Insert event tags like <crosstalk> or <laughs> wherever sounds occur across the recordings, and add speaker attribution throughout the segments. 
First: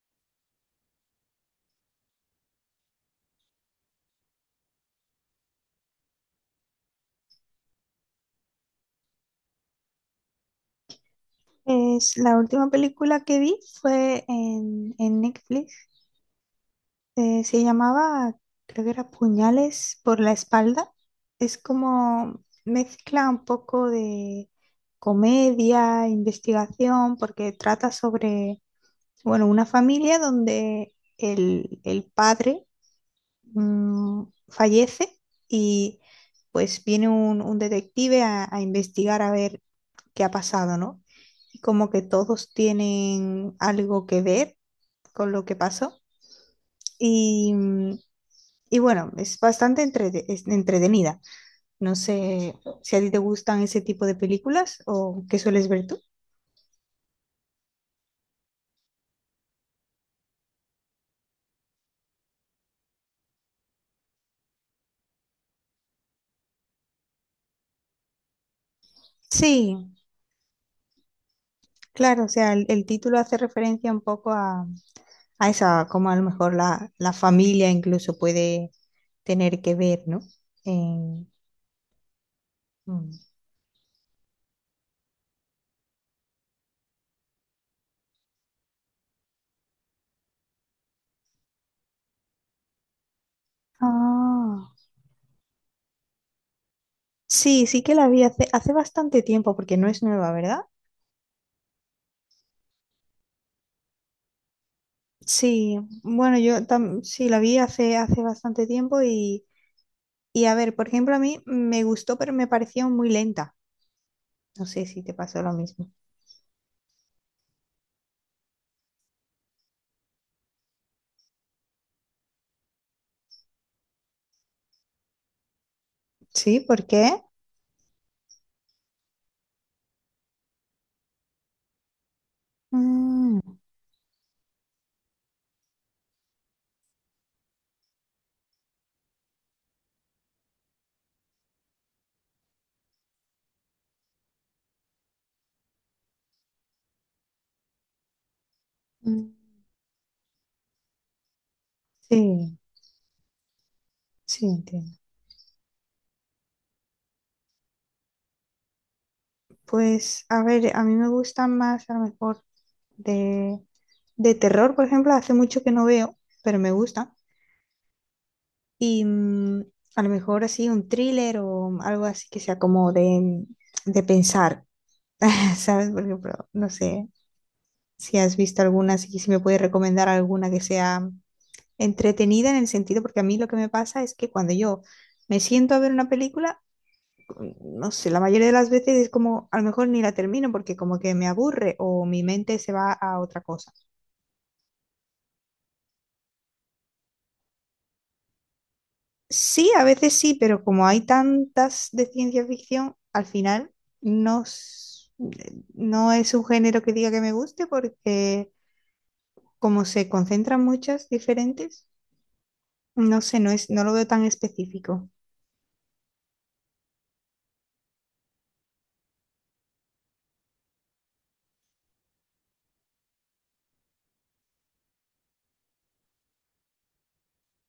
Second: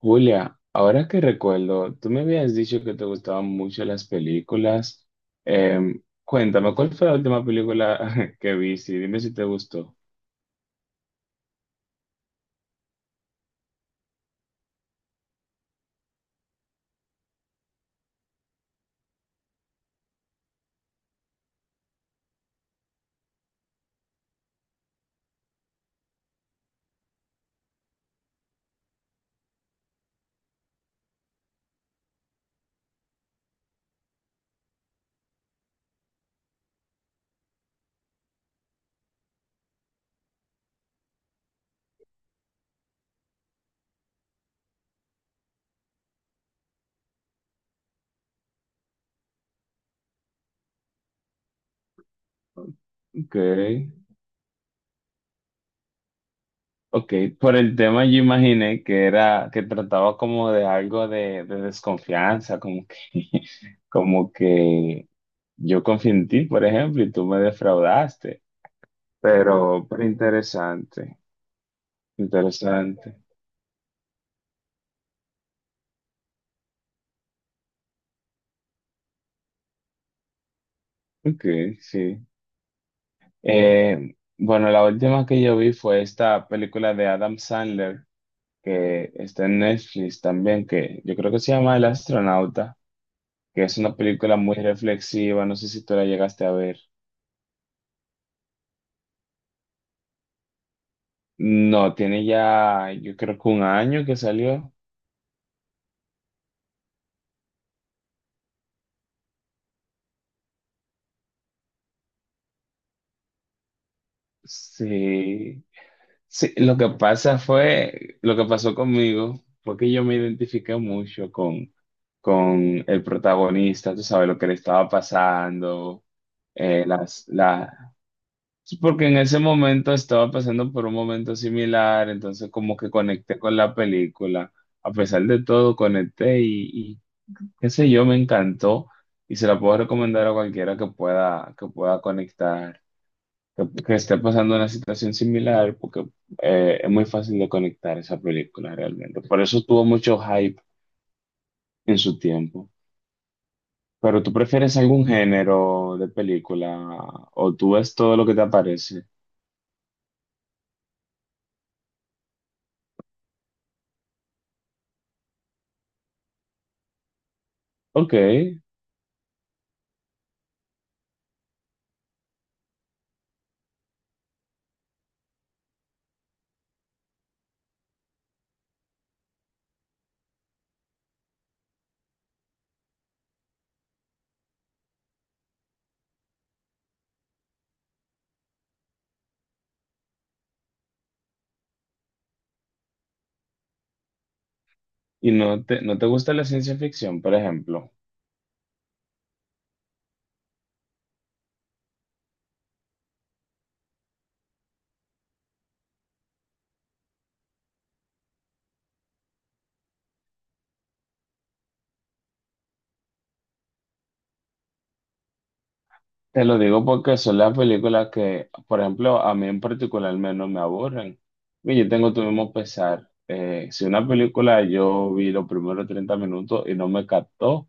Speaker 1: Julia, ahora que recuerdo, tú me habías dicho que te gustaban mucho las películas. Cuéntame, ¿cuál fue la última película <laughs> que viste? Dime si te gustó.
Speaker 2: La última película que vi fue en Netflix. Eh, se llamaba, Creo que era Puñales por la espalda. Es como mezcla un poco de comedia, investigación, porque trata sobre, bueno, una familia donde el padre fallece y pues viene un detective a investigar a ver qué ha pasado, ¿no? Y como que todos tienen algo que ver con lo que pasó. Y, mm, y bueno, es es entretenida. No sé si a ti te
Speaker 1: Ok,
Speaker 2: gustan ese tipo de películas o qué sueles ver tú.
Speaker 1: ok. Por el tema yo imaginé que era, que trataba como de algo de desconfianza, como que, <laughs> como que yo confié en ti, por ejemplo, y tú me defraudaste.
Speaker 2: Sí,
Speaker 1: Pero interesante,
Speaker 2: claro, o sea, el
Speaker 1: interesante.
Speaker 2: título hace referencia un poco a esa, como a lo mejor la familia incluso puede tener que ver, ¿no? En-
Speaker 1: Ok, sí.
Speaker 2: mm.
Speaker 1: Bueno, la última que yo vi fue esta película de Adam Sandler, que está en Netflix también, que yo creo que se llama El astronauta, que es una película muy
Speaker 2: Ah,
Speaker 1: reflexiva, no sé si tú la llegaste a ver.
Speaker 2: sí, sí que la vi hace bastante tiempo porque no es nueva, ¿verdad?
Speaker 1: No, tiene ya, yo creo que un año que salió.
Speaker 2: Sí, bueno, sí la vi hace bastante tiempo y a ver, por ejemplo, a mí me gustó, pero me pareció muy lenta. No sé si te pasó lo
Speaker 1: Sí.
Speaker 2: mismo.
Speaker 1: Sí, lo que pasa fue, lo que pasó conmigo fue que yo me identifiqué mucho con el protagonista, tú sabes lo que le estaba pasando,
Speaker 2: Sí,
Speaker 1: eh,
Speaker 2: ¿por qué?
Speaker 1: las, la- Sí, porque en ese momento estaba pasando por un momento similar, entonces como que conecté
Speaker 2: Mm,
Speaker 1: con la película. A pesar de todo, conecté y qué sé yo, me encantó y se la puedo recomendar a cualquiera que pueda conectar, que esté pasando una situación similar, porque es muy fácil de conectar esa película realmente.
Speaker 2: mm.
Speaker 1: Por eso tuvo mucho hype en su
Speaker 2: Sí,
Speaker 1: tiempo. Pero ¿tú
Speaker 2: sí,
Speaker 1: prefieres
Speaker 2: entiendo.
Speaker 1: algún género de película o tú ves todo lo que te aparece?
Speaker 2: Pues, a ver, a mí me gustan más, a lo mejor, de, de terror, por ejemplo, hace mucho que no veo, pero me gusta.
Speaker 1: Ok,
Speaker 2: Y mm, a lo mejor así un thriller o algo así que sea como de pensar, <laughs> ¿sabes? Por ejemplo, no sé si has visto alguna, si me puedes recomendar alguna que sea entretenida en el sentido, porque a mí lo que me pasa es que cuando yo me siento a ver una película, no sé, la mayoría de las veces es como, a lo mejor ni la termino porque como que me aburre o mi mente se va a otra cosa.
Speaker 1: ¿y no te, no te gusta la ciencia ficción, por ejemplo?
Speaker 2: Sí, a veces sí, pero como hay tantas de ciencia ficción, al final no, s- no es un género que diga que me guste porque como se concentran muchas diferentes, no sé, no es, no lo veo tan específico.
Speaker 1: Te lo digo porque son las películas que, por ejemplo, a mí en particular menos me aburren. Y yo tengo tu mismo pesar. Si una película yo vi los primeros 30 minutos y no me captó,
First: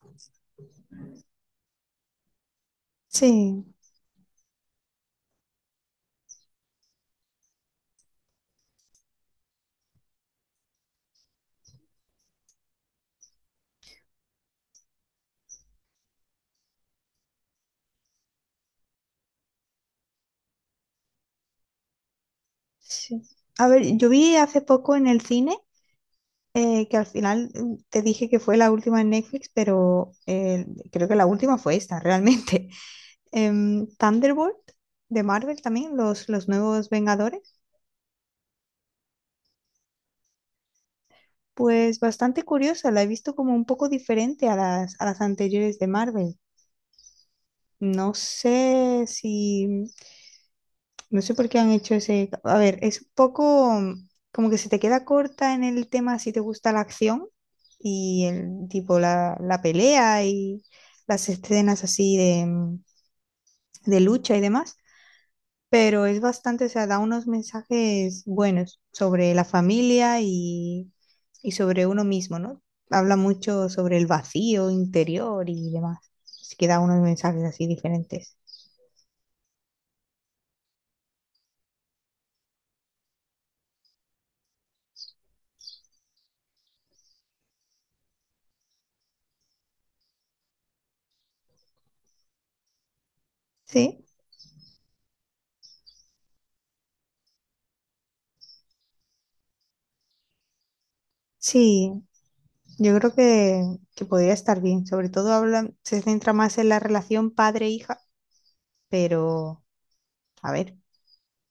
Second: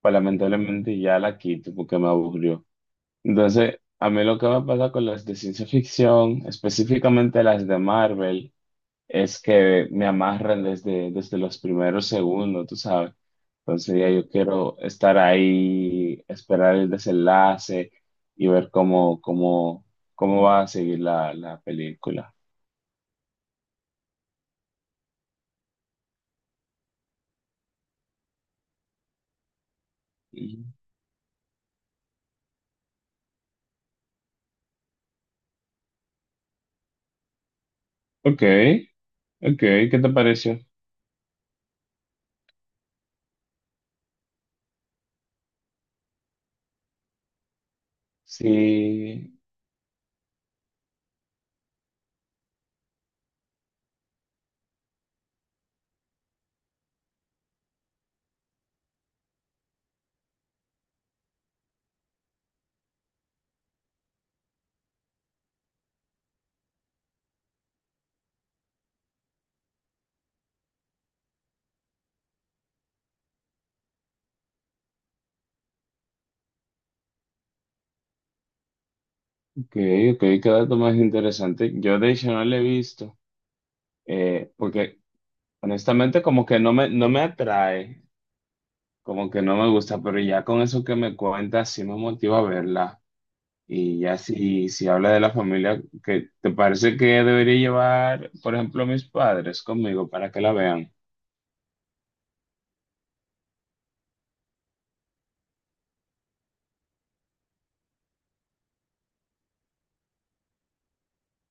Speaker 1: pues lamentablemente ya la quito porque me aburrió.
Speaker 2: Sí,
Speaker 1: Entonces, a mí lo que me pasa con las de ciencia ficción, específicamente las de Marvel, es que me amarran desde, desde los primeros segundos, tú sabes. Entonces ya yo quiero estar ahí, esperar el desenlace y ver cómo, cómo, cómo va a seguir la, la película.
Speaker 2: sí. A ver, yo vi hace poco en el cine que al final te dije que fue la última en Netflix, pero
Speaker 1: Y-
Speaker 2: eh, creo que la última fue esta, realmente. <laughs> Thunderbolt de Marvel también, los nuevos Vengadores.
Speaker 1: ok, ok, ¿qué te pareció?
Speaker 2: Pues bastante curiosa, la he visto como un poco diferente a a las anteriores de Marvel. No sé si,
Speaker 1: Sí,
Speaker 2: No sé por qué han hecho ese. A ver, es un poco como que se te queda corta en el tema si te gusta la acción y el tipo la pelea y las escenas así de de lucha y demás, pero es bastante, o sea, da unos mensajes buenos sobre la familia y sobre uno mismo, ¿no? Habla mucho sobre el vacío interior y demás. Así que da unos mensajes así diferentes.
Speaker 1: ok, ok, qué dato más interesante. Yo de hecho no lo he visto, porque honestamente como que no me, no me atrae, como que no me gusta, pero ya con eso que me cuentas sí me motiva a verla. Y
Speaker 2: Sí,
Speaker 1: ya si, si habla de la familia, ¿que te parece que debería llevar, por ejemplo, a mis padres conmigo para que la vean?
Speaker 2: sí, yo creo que podría estar bien. Sobre todo habla, se centra más en la relación padre-hija, pero a ver,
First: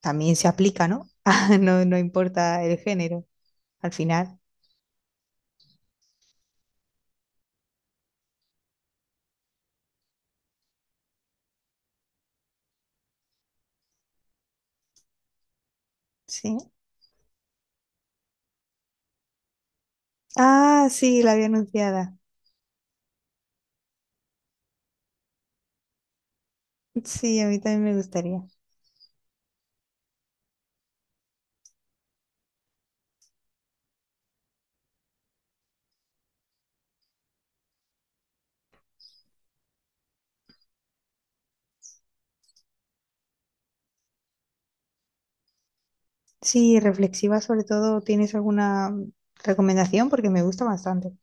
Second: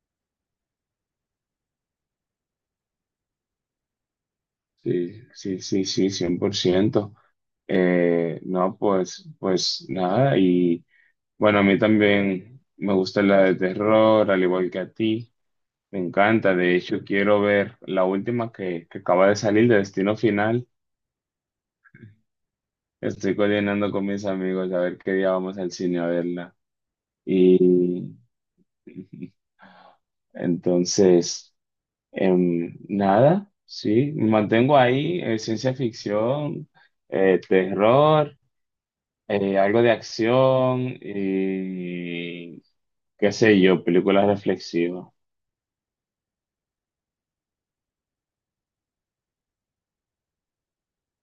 Speaker 2: también se aplica, ¿no? <laughs> Ah, no, no importa el género, al final.
Speaker 1: Sí, sí, sí, sí, 100%. No, pues, pues nada. Y bueno, a mí también me gusta la de terror, al igual que a ti. Me encanta.
Speaker 2: Sí.
Speaker 1: De hecho, quiero ver la última que acaba de salir de Destino Final.
Speaker 2: Ah, sí, la había anunciada.
Speaker 1: Estoy coordinando con mis amigos a ver qué día vamos al cine a verla.
Speaker 2: Sí, a mí también me
Speaker 1: Y
Speaker 2: gustaría.
Speaker 1: <laughs> entonces... Nada, sí, mantengo ahí, ciencia ficción, terror, algo de acción y qué sé yo, películas reflexivas.
Speaker 2: Sí, reflexiva sobre todo, ¿tienes alguna recomendación? Porque me gusta bastante.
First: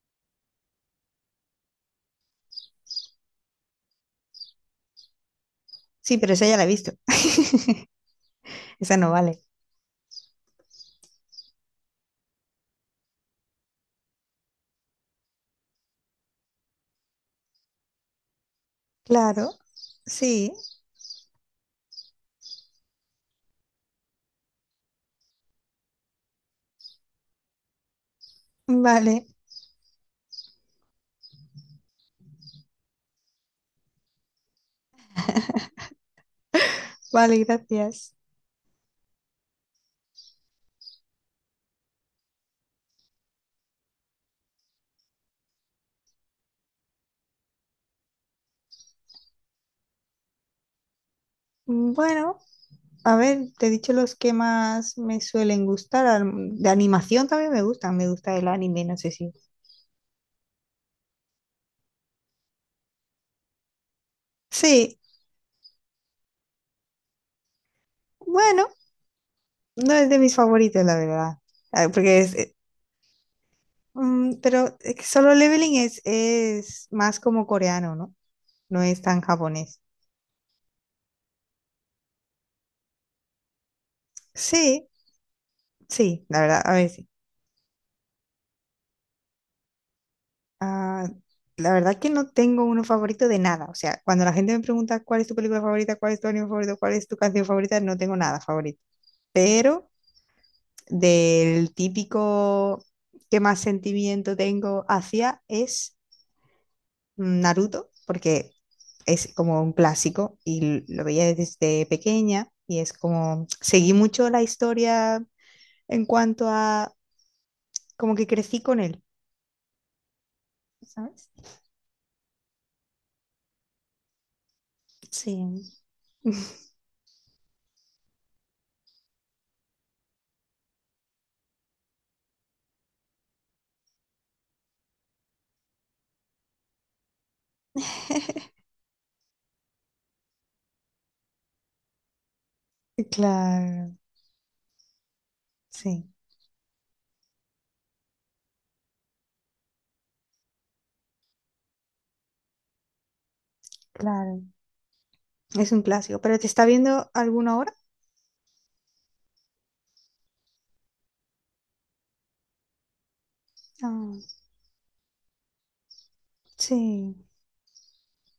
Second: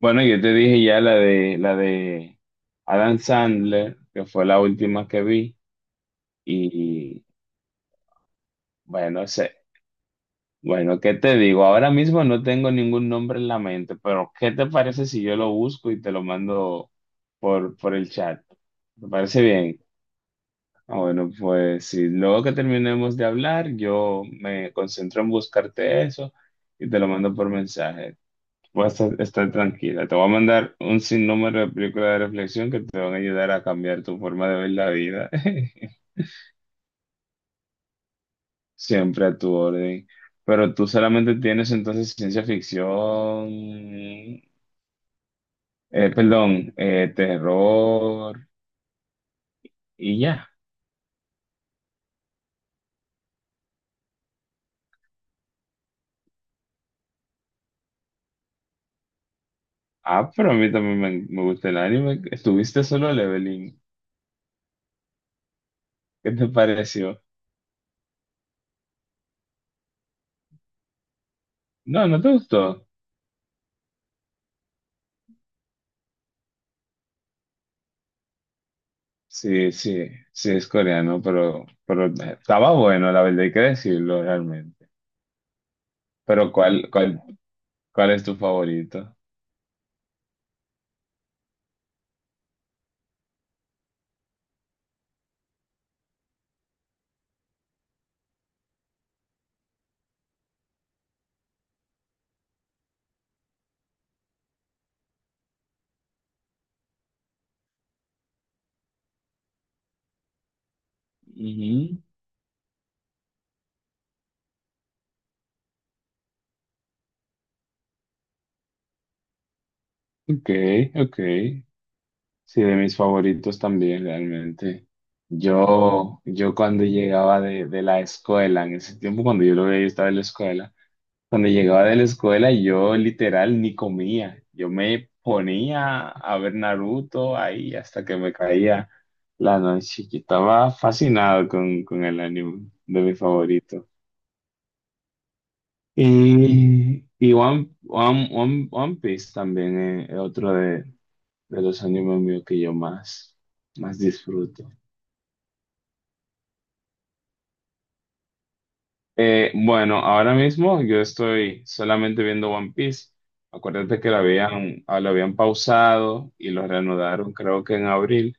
Speaker 1: Bueno, yo te dije ya la de Adam Sandler, que fue la última que vi,
Speaker 2: Sí, pero esa ya la he visto.
Speaker 1: y
Speaker 2: <laughs> Esa no
Speaker 1: bueno,
Speaker 2: vale.
Speaker 1: sé, bueno, ¿qué te digo? Ahora mismo no tengo ningún nombre en la mente, pero ¿qué te parece si yo lo busco y te lo mando por el chat? ¿Te parece
Speaker 2: Claro,
Speaker 1: bien?
Speaker 2: sí,
Speaker 1: Ah, bueno, pues sí, luego que terminemos de hablar, yo me concentro en buscarte eso y te lo mando por mensaje. Puedes estar,
Speaker 2: vale,
Speaker 1: estar tranquila. Te voy a mandar un sinnúmero de películas de reflexión que te van a ayudar a cambiar tu forma de ver la vida.
Speaker 2: vale, gracias.
Speaker 1: <laughs> Siempre a tu orden. Pero tú solamente tienes entonces ciencia ficción, perdón, terror y ya.
Speaker 2: Bueno. A ver, te he dicho los que más me suelen gustar. De animación también me gustan. Me gusta el anime, no sé si.
Speaker 1: Ah, pero a mí también me gusta el anime. Estuviste solo, Leveling.
Speaker 2: Sí,
Speaker 1: ¿Qué te pareció?
Speaker 2: bueno, no es de mis favoritos, la verdad. Ah,
Speaker 1: No,
Speaker 2: porque
Speaker 1: no te
Speaker 2: es.
Speaker 1: gustó.
Speaker 2: Pero es que Solo Leveling es más como coreano, ¿no? No es tan
Speaker 1: Sí,
Speaker 2: japonés.
Speaker 1: sí, sí es coreano, pero estaba bueno, la verdad hay que decirlo realmente.
Speaker 2: Sí, sí, la
Speaker 1: Pero
Speaker 2: verdad, a
Speaker 1: ¿cuál,
Speaker 2: ver, sí.
Speaker 1: cuál, cuál es tu favorito?
Speaker 2: Ah, la verdad que no tengo uno favorito de nada. O sea, cuando la gente me pregunta cuál es tu película favorita, cuál es tu anime favorito, cuál es tu canción favorita, no tengo nada favorito. Pero. Del típico que más sentimiento tengo hacia es Naruto, porque es como un clásico y lo veía desde
Speaker 1: Ujú.
Speaker 2: pequeña y es como seguí mucho la historia en cuanto a como que crecí con él,
Speaker 1: Ok, ok.
Speaker 2: ¿sabes?
Speaker 1: Sí, de mis favoritos también realmente.
Speaker 2: Sí.
Speaker 1: Yo cuando llegaba de la escuela, en ese tiempo cuando yo lo veía, yo estaba en la escuela. Cuando llegaba de la escuela, yo literal ni comía. Yo me ponía a ver Naruto ahí hasta que me
Speaker 2: <laughs>
Speaker 1: caía la noche. Yo estaba fascinado con el anime de mi favorito.
Speaker 2: Claro, sí,
Speaker 1: Y One Piece también es otro de los animes míos que yo más, más
Speaker 2: claro.
Speaker 1: disfruto.
Speaker 2: Es un clásico, pero ¿te está viendo alguna ahora?
Speaker 1: Bueno, ahora mismo yo estoy solamente viendo One Piece. Acuérdate que
Speaker 2: Ah,
Speaker 1: lo habían, ah, lo habían pausado y lo
Speaker 2: sí.
Speaker 1: reanudaron creo que en abril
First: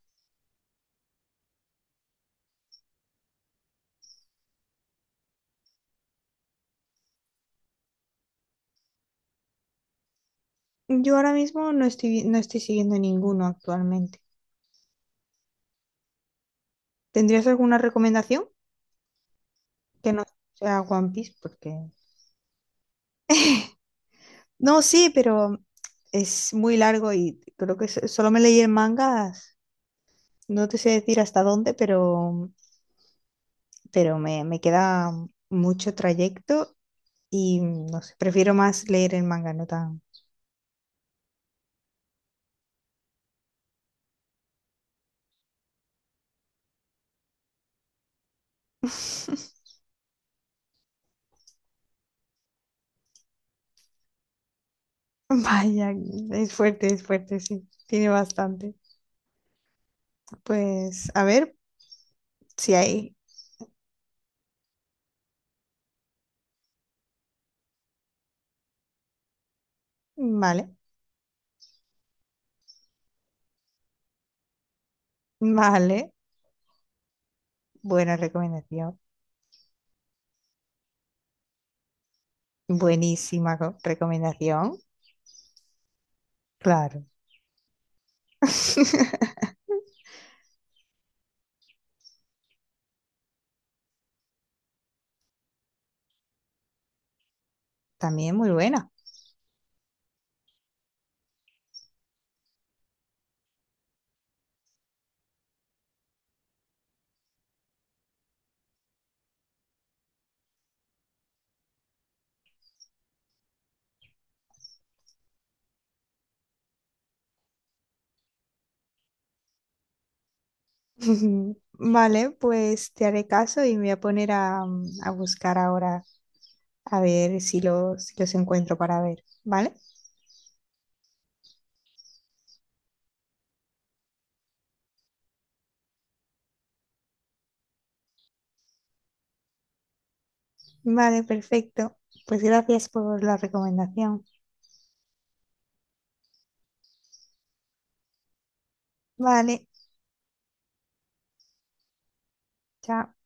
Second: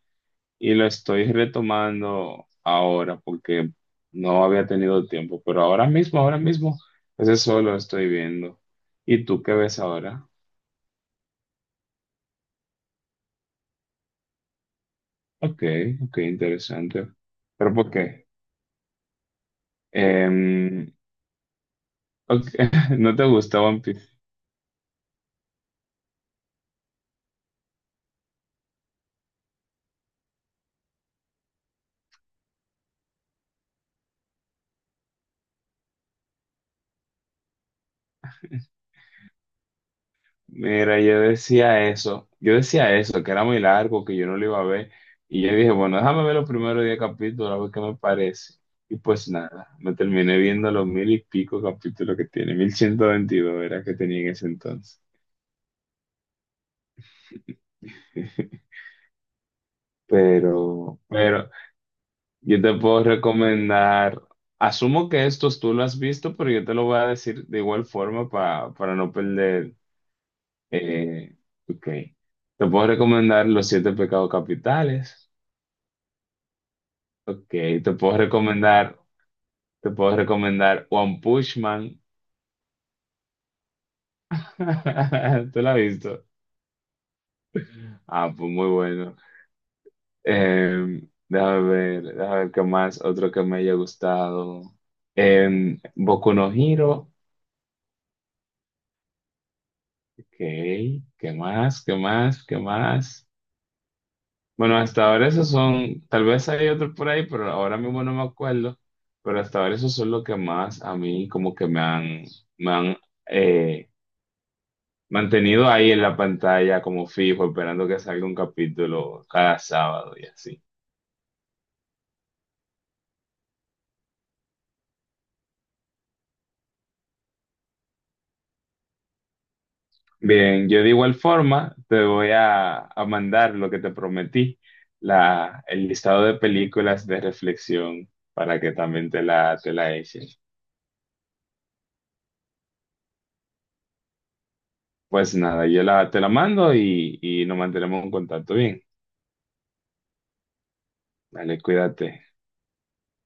Speaker 1: y lo estoy retomando ahora porque no había tenido tiempo, pero ahora mismo, ese solo estoy viendo. ¿Y tú qué ves ahora?
Speaker 2: Yo ahora mismo no estoy siguiendo ninguno actualmente.
Speaker 1: Ok, ok, interesante.
Speaker 2: ¿Tendrías
Speaker 1: ¿Pero
Speaker 2: alguna
Speaker 1: por qué?
Speaker 2: recomendación? Que no sea
Speaker 1: Em,
Speaker 2: One Piece, porque.
Speaker 1: ok, <laughs> ¿no te gusta One Piece?
Speaker 2: No, sí, pero es muy largo y creo que solo me leí el manga, no te sé decir hasta dónde, pero me queda mucho trayecto y no sé, prefiero más leer el manga, no tan.
Speaker 1: Mira, yo decía eso, que era muy largo, que yo no lo iba a ver, y yo dije, bueno, déjame ver los primeros 10 capítulos, a ver qué me parece. Y pues nada, me terminé viendo los mil y pico capítulos que tiene, 1122, era que tenía en ese entonces.
Speaker 2: <laughs> Vaya, es fuerte, sí, tiene
Speaker 1: <laughs>
Speaker 2: bastante.
Speaker 1: Pero,
Speaker 2: Pues a
Speaker 1: pero
Speaker 2: ver
Speaker 1: yo
Speaker 2: si
Speaker 1: te puedo
Speaker 2: hay.
Speaker 1: recomendar, asumo que estos tú lo has visto, pero yo te lo voy a decir de igual forma para no perder.
Speaker 2: Vale,
Speaker 1: eh, ok, Te puedo recomendar Los Siete Pecados Capitales.
Speaker 2: vale,
Speaker 1: Ok, te
Speaker 2: buena
Speaker 1: puedo
Speaker 2: recomendación,
Speaker 1: recomendar, te puedo recomendar One Punch Man.
Speaker 2: recomendación,
Speaker 1: <laughs> ¿Tú la has visto?
Speaker 2: claro.
Speaker 1: Ah, pues muy bueno.
Speaker 2: <laughs>
Speaker 1: Déjame ver, déjame ver qué más, otro que me haya gustado. Boku no Hero.
Speaker 2: También muy buena.
Speaker 1: Ok, ¿qué más? ¿Qué más? ¿Qué más? Bueno, hasta ahora esos son, tal vez hay otro por ahí, pero ahora mismo no me acuerdo. Pero hasta ahora esos son los que más a mí como que me han eh, mantenido ahí en la pantalla como fijo, esperando que salga un capítulo cada sábado y así.
Speaker 2: <laughs> Vale, pues te haré caso y me voy a poner a a buscar ahora a ver si si los encuentro para ver. ¿Vale?
Speaker 1: Bien, yo de igual forma te voy a mandar lo que te prometí, la, el listado de películas de reflexión para que también te la eches.
Speaker 2: Vale, perfecto. Pues gracias por la recomendación.
Speaker 1: Pues nada, yo la, te la mando y nos mantenemos en contacto. Bien,
Speaker 2: Vale,
Speaker 1: dale, cuídate.
Speaker 2: chao.